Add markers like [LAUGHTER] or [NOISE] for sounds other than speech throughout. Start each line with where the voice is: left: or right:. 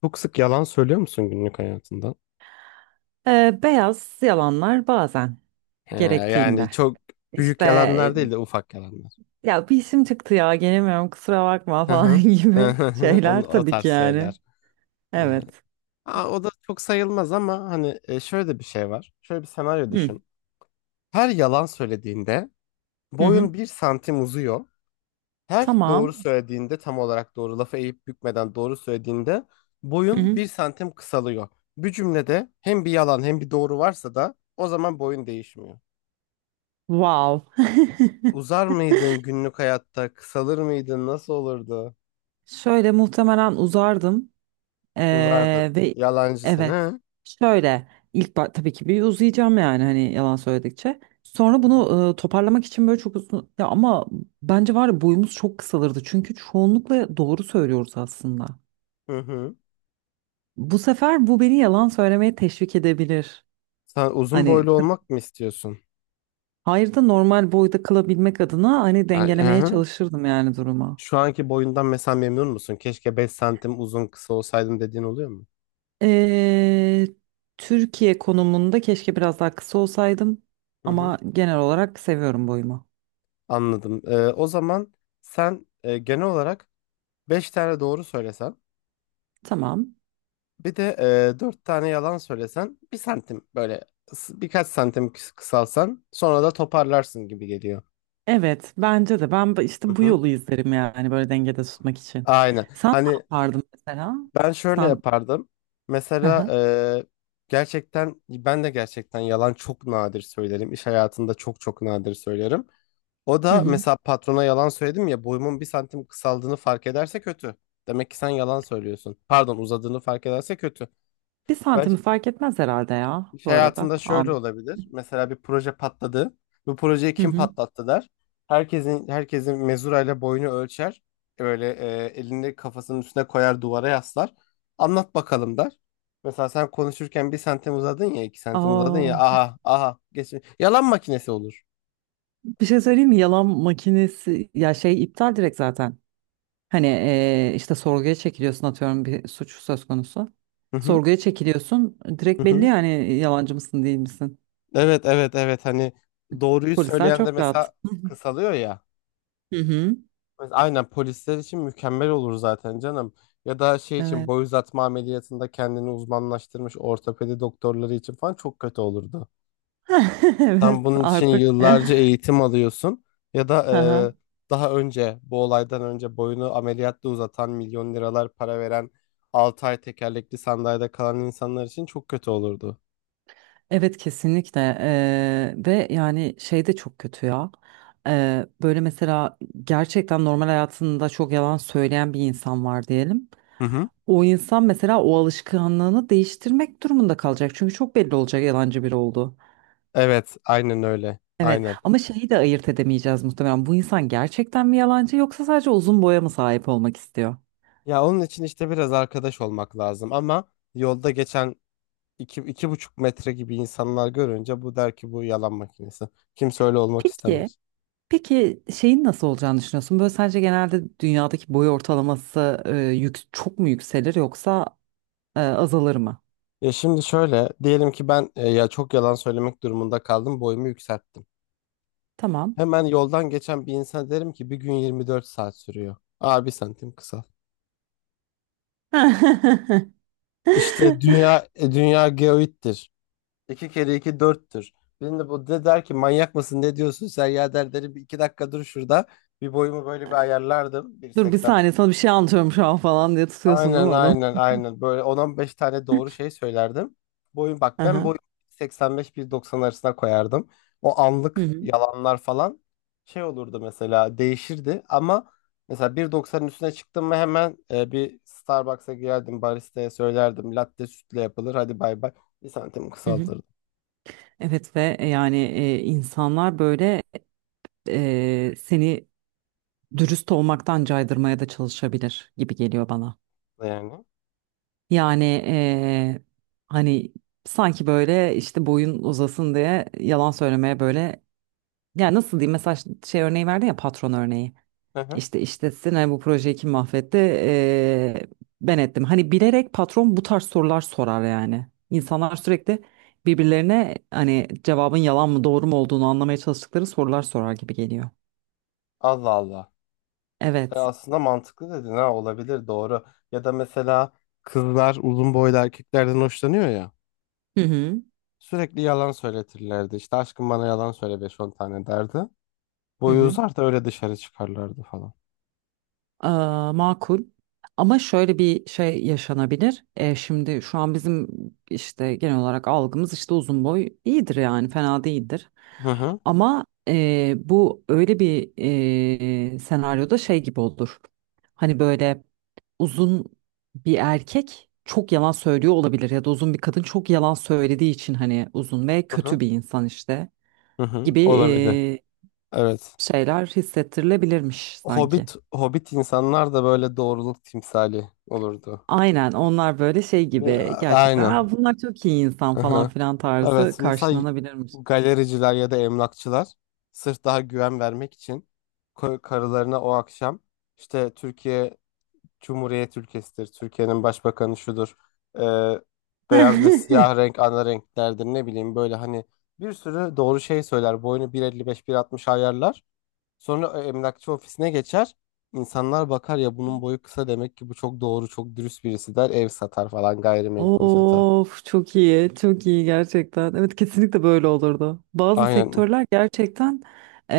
left: Çok sık yalan söylüyor musun günlük hayatında?
right: Beyaz yalanlar bazen gerektiğinde.
left: Yani çok büyük
right: İşte
left: yalanlar değil de ufak yalanlar.
right: ya bir işim çıktı ya gelemiyorum kusura bakma
left: Hı
right: falan [LAUGHS]
left: hı. [LAUGHS]
right: gibi
left: Hı,
right: şeyler
left: onu, o
right: tabii
left: tarz
right: ki yani.
left: şeyler. Ee,
right: Evet.
left: O da çok sayılmaz ama hani şöyle de bir şey var. Şöyle bir senaryo
right: Hı
left: düşün. Her yalan söylediğinde
right: hı. Hı.
left: boyun 1 santim uzuyor. Her doğru
right: Tamam.
left: söylediğinde tam olarak doğru lafı eğip bükmeden doğru söylediğinde
right: Hı
left: boyun
right: hı.
left: 1 santim kısalıyor. Bir cümlede hem bir yalan hem bir doğru varsa da o zaman boyun değişmiyor.
right: Wow. [LAUGHS]
left: Uzar mıydın günlük hayatta? Kısalır mıydın? Nasıl olurdu?
right: Şöyle muhtemelen uzardım.
left: Uzardın.
right: Ve
left: Yalancı sen
right: evet
left: ha?
right: şöyle ilk tabii ki bir uzayacağım yani hani yalan söyledikçe. Sonra
left: Hı hı.
right: bunu toparlamak için böyle çok uzun ya ama bence var ya boyumuz çok kısalırdı. Çünkü çoğunlukla doğru söylüyoruz aslında.
left: Hı hı.
right: Bu sefer bu beni yalan söylemeye teşvik edebilir.
left: Sen uzun
right: Hani
left: boylu olmak mı istiyorsun?
right: hayır da normal boyda kalabilmek adına hani
left: Ay. Hı
right: dengelemeye
left: hı.
right: çalışırdım yani duruma.
left: Şu anki boyundan mesela memnun musun? Keşke 5 santim uzun kısa olsaydım dediğin oluyor mu?
right: Ee, Türkiye konumunda keşke biraz daha kısa olsaydım
left: Hı hı.
right: ama genel olarak seviyorum boyumu.
left: Anladım. O zaman sen genel olarak 5 tane doğru söylesen
right: Tamam.
left: bir de 4 tane yalan söylesen bir santim böyle birkaç santim kısalsan sonra da toparlarsın gibi geliyor.
right: Evet, bence de. Ben
left: Hı
right: işte bu
left: hı.
right: yolu izlerim yani böyle dengede tutmak için.
left: Aynen.
right: Sen ne
left: Hani
right: yapardın mesela?
left: ben şöyle
right: Sen
left: yapardım.
right: hı
left: Mesela
right: hı.
left: gerçekten ben de gerçekten yalan çok nadir söylerim. İş hayatında çok çok nadir söylerim. O
right: Hı
left: da
right: hı.
left: mesela patrona yalan söyledim ya boyumun 1 santim kısaldığını fark ederse kötü. Demek ki sen yalan söylüyorsun. Pardon, uzadığını fark ederse kötü.
right: Bir
left: Ben,
right: santimi fark etmez herhalde ya
left: İş
right: bu arada.
left: hayatında şöyle
right: An.
left: olabilir. Mesela bir proje patladı. Bu projeyi
right: Hı
left: kim
right: hı.
left: patlattı der. Herkesin mezurayla boyunu ölçer. Böyle elini kafasının üstüne koyar, duvara yaslar. Anlat bakalım der. Mesela sen konuşurken 1 santim uzadın ya 2 santim uzadın ya,
right: Aa,
left: aha aha geç. Yalan makinesi olur.
right: bir şey söyleyeyim mi? Yalan makinesi ya şey iptal direkt zaten. Hani işte sorguya çekiliyorsun atıyorum bir suç söz konusu.
left: Hı hı,
right: Sorguya çekiliyorsun
left: hı
right: direkt belli
left: hı.
right: yani yalancı mısın değil misin?
left: Evet evet evet, hani doğruyu
right: Polisler
left: söyleyen de
right: çok rahat.
left: mesela kısalıyor ya.
right: Hı hı.
left: Aynen, polisler için mükemmel olur zaten canım. Ya da şey için,
right: Evet.
left: boy uzatma ameliyatında kendini uzmanlaştırmış ortopedi doktorları için falan çok kötü olurdu.
right: [LAUGHS]
left: Sen
right: Evet
left: bunun için
right: artık. [LAUGHS]
left: yıllarca eğitim alıyorsun, ya da
right: Aha.
left: daha önce bu olaydan önce boyunu ameliyatla uzatan, milyon liralar para veren, 6 ay tekerlekli sandalyede kalan insanlar için çok kötü olurdu.
right: Evet kesinlikle. Ve yani şey de çok kötü ya. Böyle mesela gerçekten normal hayatında çok yalan söyleyen bir insan var diyelim.
left: Hı hı.
right: O insan mesela o alışkanlığını değiştirmek durumunda kalacak çünkü çok belli olacak yalancı biri olduğu.
left: Evet, aynen öyle.
right: Evet
left: Aynen.
right: ama şeyi de ayırt edemeyeceğiz muhtemelen bu insan gerçekten mi yalancı yoksa sadece uzun boya mı sahip olmak istiyor?
left: Ya onun için işte biraz arkadaş olmak lazım ama yolda geçen iki, 2,5 metre gibi insanlar görünce bu der ki bu yalan makinesi. Kimse öyle olmak
right: Peki.
left: istemez.
right: Peki şeyin nasıl olacağını düşünüyorsun? Böyle sence genelde dünyadaki boy ortalaması çok mu yükselir yoksa azalır mı?
left: Ya şimdi şöyle diyelim ki ben ya çok yalan söylemek durumunda kaldım, boyumu yükselttim.
right: Tamam.
left: Hemen yoldan geçen bir insan derim ki bir gün 24 saat sürüyor. Aa, 1 santim kısa.
right: [LAUGHS]
left: İşte dünya geoittir. İki kere iki dörttür. Birinde bu de der ki manyak mısın ne diyorsun sen ya, der derim bir iki dakika dur şurada. Bir boyumu böyle bir ayarlardım.
right: Dur bir
left: 1,80.
right: saniye sana bir şey anlatıyorum şu an falan diye tutuyorsun değil
left: Aynen
right: mi adam?
left: aynen aynen. Böyle 10 beş tane doğru şey söylerdim. Boyun, bak ben
right: Aha.
left: boyun 85-1.90 arasına koyardım. O
right: Hı
left: anlık
right: hı.
left: yalanlar falan şey olurdu mesela, değişirdi ama mesela 1,90'ın üstüne çıktım mı hemen bir Starbucks'a girerdim, baristaya söylerdim latte sütle yapılır, hadi bay bay. Bir santim
right: Hı hı.
left: kısaltırdım
right: Evet ve yani insanlar böyle seni dürüst olmaktan caydırmaya da çalışabilir gibi geliyor bana.
left: yani.
right: Yani hani sanki böyle işte boyun uzasın diye yalan söylemeye böyle. Ya nasıl diyeyim mesela şey örneği verdin ya patron örneği.
left: Hı hı.
right: İşte işletsin hani bu projeyi kim mahvetti. Ben ettim. Hani bilerek patron bu tarz sorular sorar yani. İnsanlar sürekli birbirlerine hani cevabın yalan mı doğru mu olduğunu anlamaya çalıştıkları sorular sorar gibi geliyor.
left: Allah Allah.
right: Evet.
left: Aslında mantıklı dedin, ha olabilir doğru. Ya da mesela kızlar uzun boylu erkeklerden hoşlanıyor ya.
right: Hı hı.
left: Sürekli yalan söyletirlerdi. İşte aşkım bana yalan söyle 5-10 tane derdi.
right: Hı
left: Boyu
right: hı.
left: uzar da öyle dışarı çıkarlardı falan.
right: Ee, Makul. Ama şöyle bir şey yaşanabilir. Şimdi şu an bizim işte genel olarak algımız işte uzun boy iyidir yani fena değildir.
left: Hı hı.
right: Ama bu öyle bir senaryoda şey gibi olur. Hani böyle uzun bir erkek çok yalan söylüyor olabilir ya da uzun bir kadın çok yalan söylediği için hani uzun ve
left: Hı hı.
right: kötü bir insan işte
left: Hı hı.
right: gibi
left: Olabilir. Evet.
right: şeyler hissettirilebilirmiş sanki.
left: Hobbit insanlar da böyle doğruluk timsali olurdu.
right: Aynen onlar böyle şey gibi
left: Ya,
right: gerçekten.
left: aynen.
right: Aa, bunlar çok iyi insan
left: Hı
right: falan
left: hı.
right: filan tarzı
left: Evet. Mesela
right: karşılanabilirmiş.
left: galericiler ya da emlakçılar sırf daha güven vermek için karılarına o akşam işte Türkiye Cumhuriyet ülkesidir, Türkiye'nin başbakanı şudur, Ee, beyaz ve siyah
right: [LAUGHS]
left: renk ana renklerdir, ne bileyim böyle hani bir sürü doğru şey söyler. Boyunu 1,55-1,60 ayarlar. Sonra emlakçı ofisine geçer. İnsanlar bakar ya bunun boyu kısa, demek ki bu çok doğru, çok dürüst birisi der. Ev satar falan, gayrimenkul satar.
right: Of çok iyi çok iyi gerçekten evet kesinlikle böyle olurdu bazı
left: Aynen.
right: sektörler gerçekten. eee,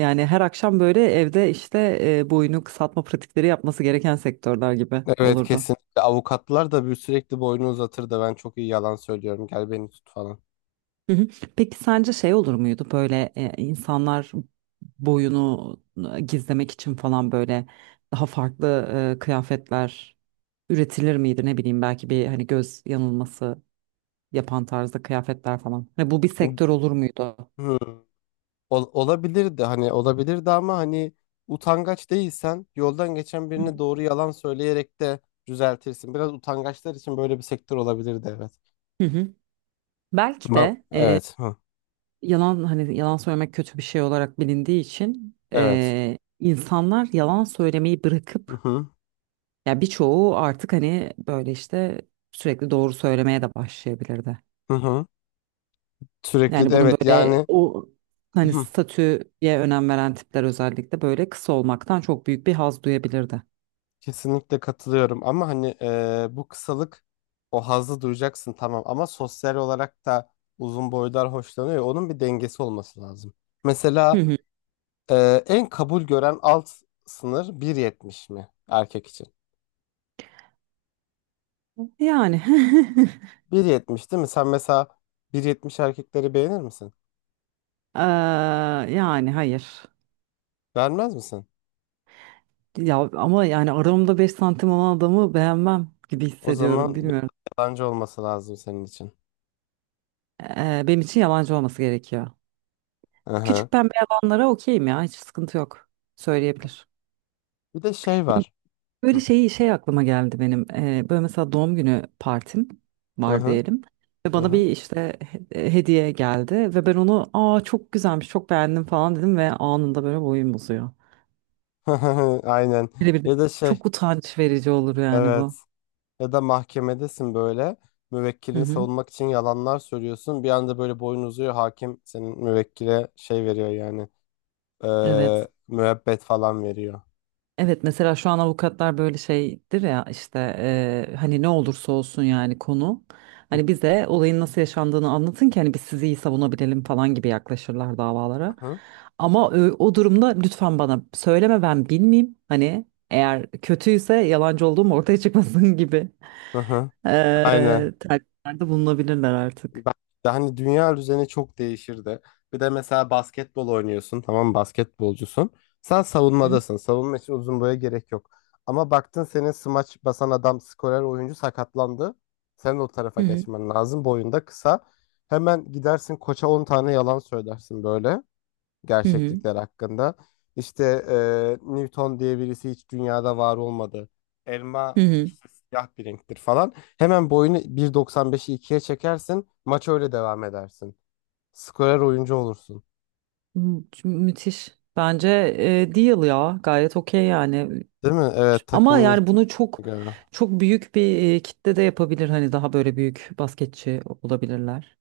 right: Yani her akşam böyle evde işte boyunu kısaltma pratikleri yapması gereken sektörler gibi
left: Evet
right: olurdu.
left: kesinlikle. Avukatlar da bir sürekli boyunu uzatır da, ben çok iyi yalan söylüyorum, gel beni tut falan.
right: Hı hı. Peki sence şey olur muydu böyle insanlar boyunu gizlemek için falan böyle daha farklı kıyafetler üretilir miydi ne bileyim belki bir hani göz yanılması yapan tarzda kıyafetler falan. Hani bu bir sektör olur muydu?
left: Hmm. Olabilirdi hani, olabilirdi ama hani utangaç değilsen yoldan geçen
right: Hı hı.
left: birine doğru yalan söyleyerek de düzeltirsin. Biraz utangaçlar için böyle bir sektör olabilirdi, evet.
right: Hı hı. Belki
left: Ben,
right: de
left: evet. Hı,
right: yalan hani yalan söylemek kötü bir şey olarak bilindiği için
left: evet.
right: insanlar yalan söylemeyi
left: Hı
right: bırakıp
left: hı.
right: ya birçoğu artık hani böyle işte sürekli doğru söylemeye de başlayabilirdi.
left: Hı hı. Sürekli
right: Yani
left: de
right: bunun
left: evet
right: böyle
left: yani,
right: o
left: hı
right: hani
left: hı,
right: statüye önem veren tipler özellikle böyle kısa olmaktan çok büyük bir haz duyabilirdi.
left: kesinlikle katılıyorum ama hani bu kısalık, o hazzı duyacaksın tamam ama sosyal olarak da uzun boylar hoşlanıyor. Ya, onun bir dengesi olması lazım.
right: Hı
left: Mesela,
right: hı.
left: En kabul gören alt sınır 1,70 mi erkek için?
right: Yani [LAUGHS]
left: Bir yetmiş değil mi? Sen mesela 1,70 erkekleri beğenir misin?
right: Eee, yani hayır.
left: Beğenmez misin?
right: Ya ama yani aramda 5 santim olan adamı beğenmem gibi
left: O
right: hissediyorum
left: zaman bir
right: bilmiyorum.
left: yalancı olması lazım senin için.
right: Benim için yalancı olması gerekiyor.
left: Aha.
right: Küçük pembe yalanlara okeyim ya hiç sıkıntı yok. Söyleyebilir.
left: Bir de şey var.
right: Böyle
left: Hı
right: şeyi şey aklıma geldi benim. Böyle mesela doğum günü partim
left: hı
right: var
left: hı.
right: diyelim. Ve bana
left: Hı.
right: bir işte hediye geldi ve ben onu aa çok güzelmiş çok beğendim falan dedim ve anında böyle boyum uzuyor.
left: [LAUGHS] Aynen.
right: Birebir de
left: Ya da şey,
right: çok utanç verici olur yani
left: evet.
right: bu.
left: Ya da mahkemedesin böyle.
right: Hı
left: Müvekkilini
right: hı.
left: savunmak için yalanlar söylüyorsun. Bir anda böyle boyun uzuyor. Hakim senin müvekkile şey veriyor yani.
right: Evet.
left: Müebbet falan veriyor.
right: Evet mesela şu an avukatlar böyle şeydir ya işte hani ne olursa olsun yani konu hani bize olayın nasıl yaşandığını anlatın ki hani biz sizi iyi savunabilelim falan gibi yaklaşırlar davalara.
left: [LAUGHS]
right: Ama o durumda lütfen bana söyleme ben bilmeyeyim hani eğer kötüyse yalancı olduğum ortaya çıkmasın [LAUGHS] gibi
left: Hı hı, aynen.
right: eee telkinlerde bulunabilirler artık.
left: Ben de hani, dünya düzeni çok değişirdi. Bir de mesela basketbol oynuyorsun, tamam mı? Basketbolcusun. Sen
right: Hı
left: savunmadasın. Savunma için uzun boya gerek yok. Ama baktın senin smaç basan adam, skorer oyuncu sakatlandı. Sen o tarafa
right: hı hı
left: geçmen lazım. Boyunda kısa. Hemen gidersin koça 10 tane yalan söylersin böyle,
right: hı hı.
left: gerçeklikler hakkında. İşte Newton diye birisi hiç dünyada var olmadı, elma
right: Hı.
left: işte siyah bir renktir falan. Hemen boyunu 1,95'i ikiye çekersin. Maç öyle devam edersin. Skorer oyuncu olursun.
right: Hı, Müthiş. Bence deal ya gayet okey yani.
left: Değil mi? Evet,
right: Ama
left: takımın
right: yani
left: ihtiyacı
right: bunu çok
left: göre.
right: çok büyük bir kitle de yapabilir. Hani daha böyle büyük basketçi olabilirler.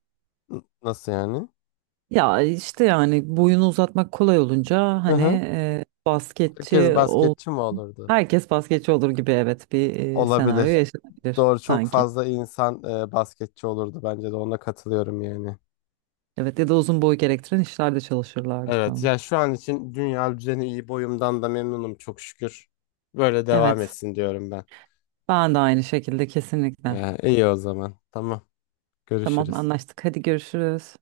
left: Nasıl yani?
right: Ya işte yani boyunu uzatmak kolay olunca
left: Hı
right: hani
left: hı. Herkes
right: basketçi ol
left: basketçi mi olurdu?
right: herkes basketçi olur gibi evet bir senaryo
left: Olabilir.
right: yaşanabilir
left: Doğru, çok
right: sanki.
left: fazla insan basketçi olurdu bence de, ona katılıyorum yani.
right: Evet ya da uzun boy gerektiren işlerde çalışırlardı
left: Evet,
right: falan.
left: ya şu an için dünya düzeni iyi, boyumdan da memnunum çok şükür. Böyle devam
right: Evet
left: etsin diyorum ben.
right: ben de aynı şekilde kesinlikle.
left: İyi o zaman. Tamam.
right: Tamam
left: Görüşürüz.
right: anlaştık hadi görüşürüz.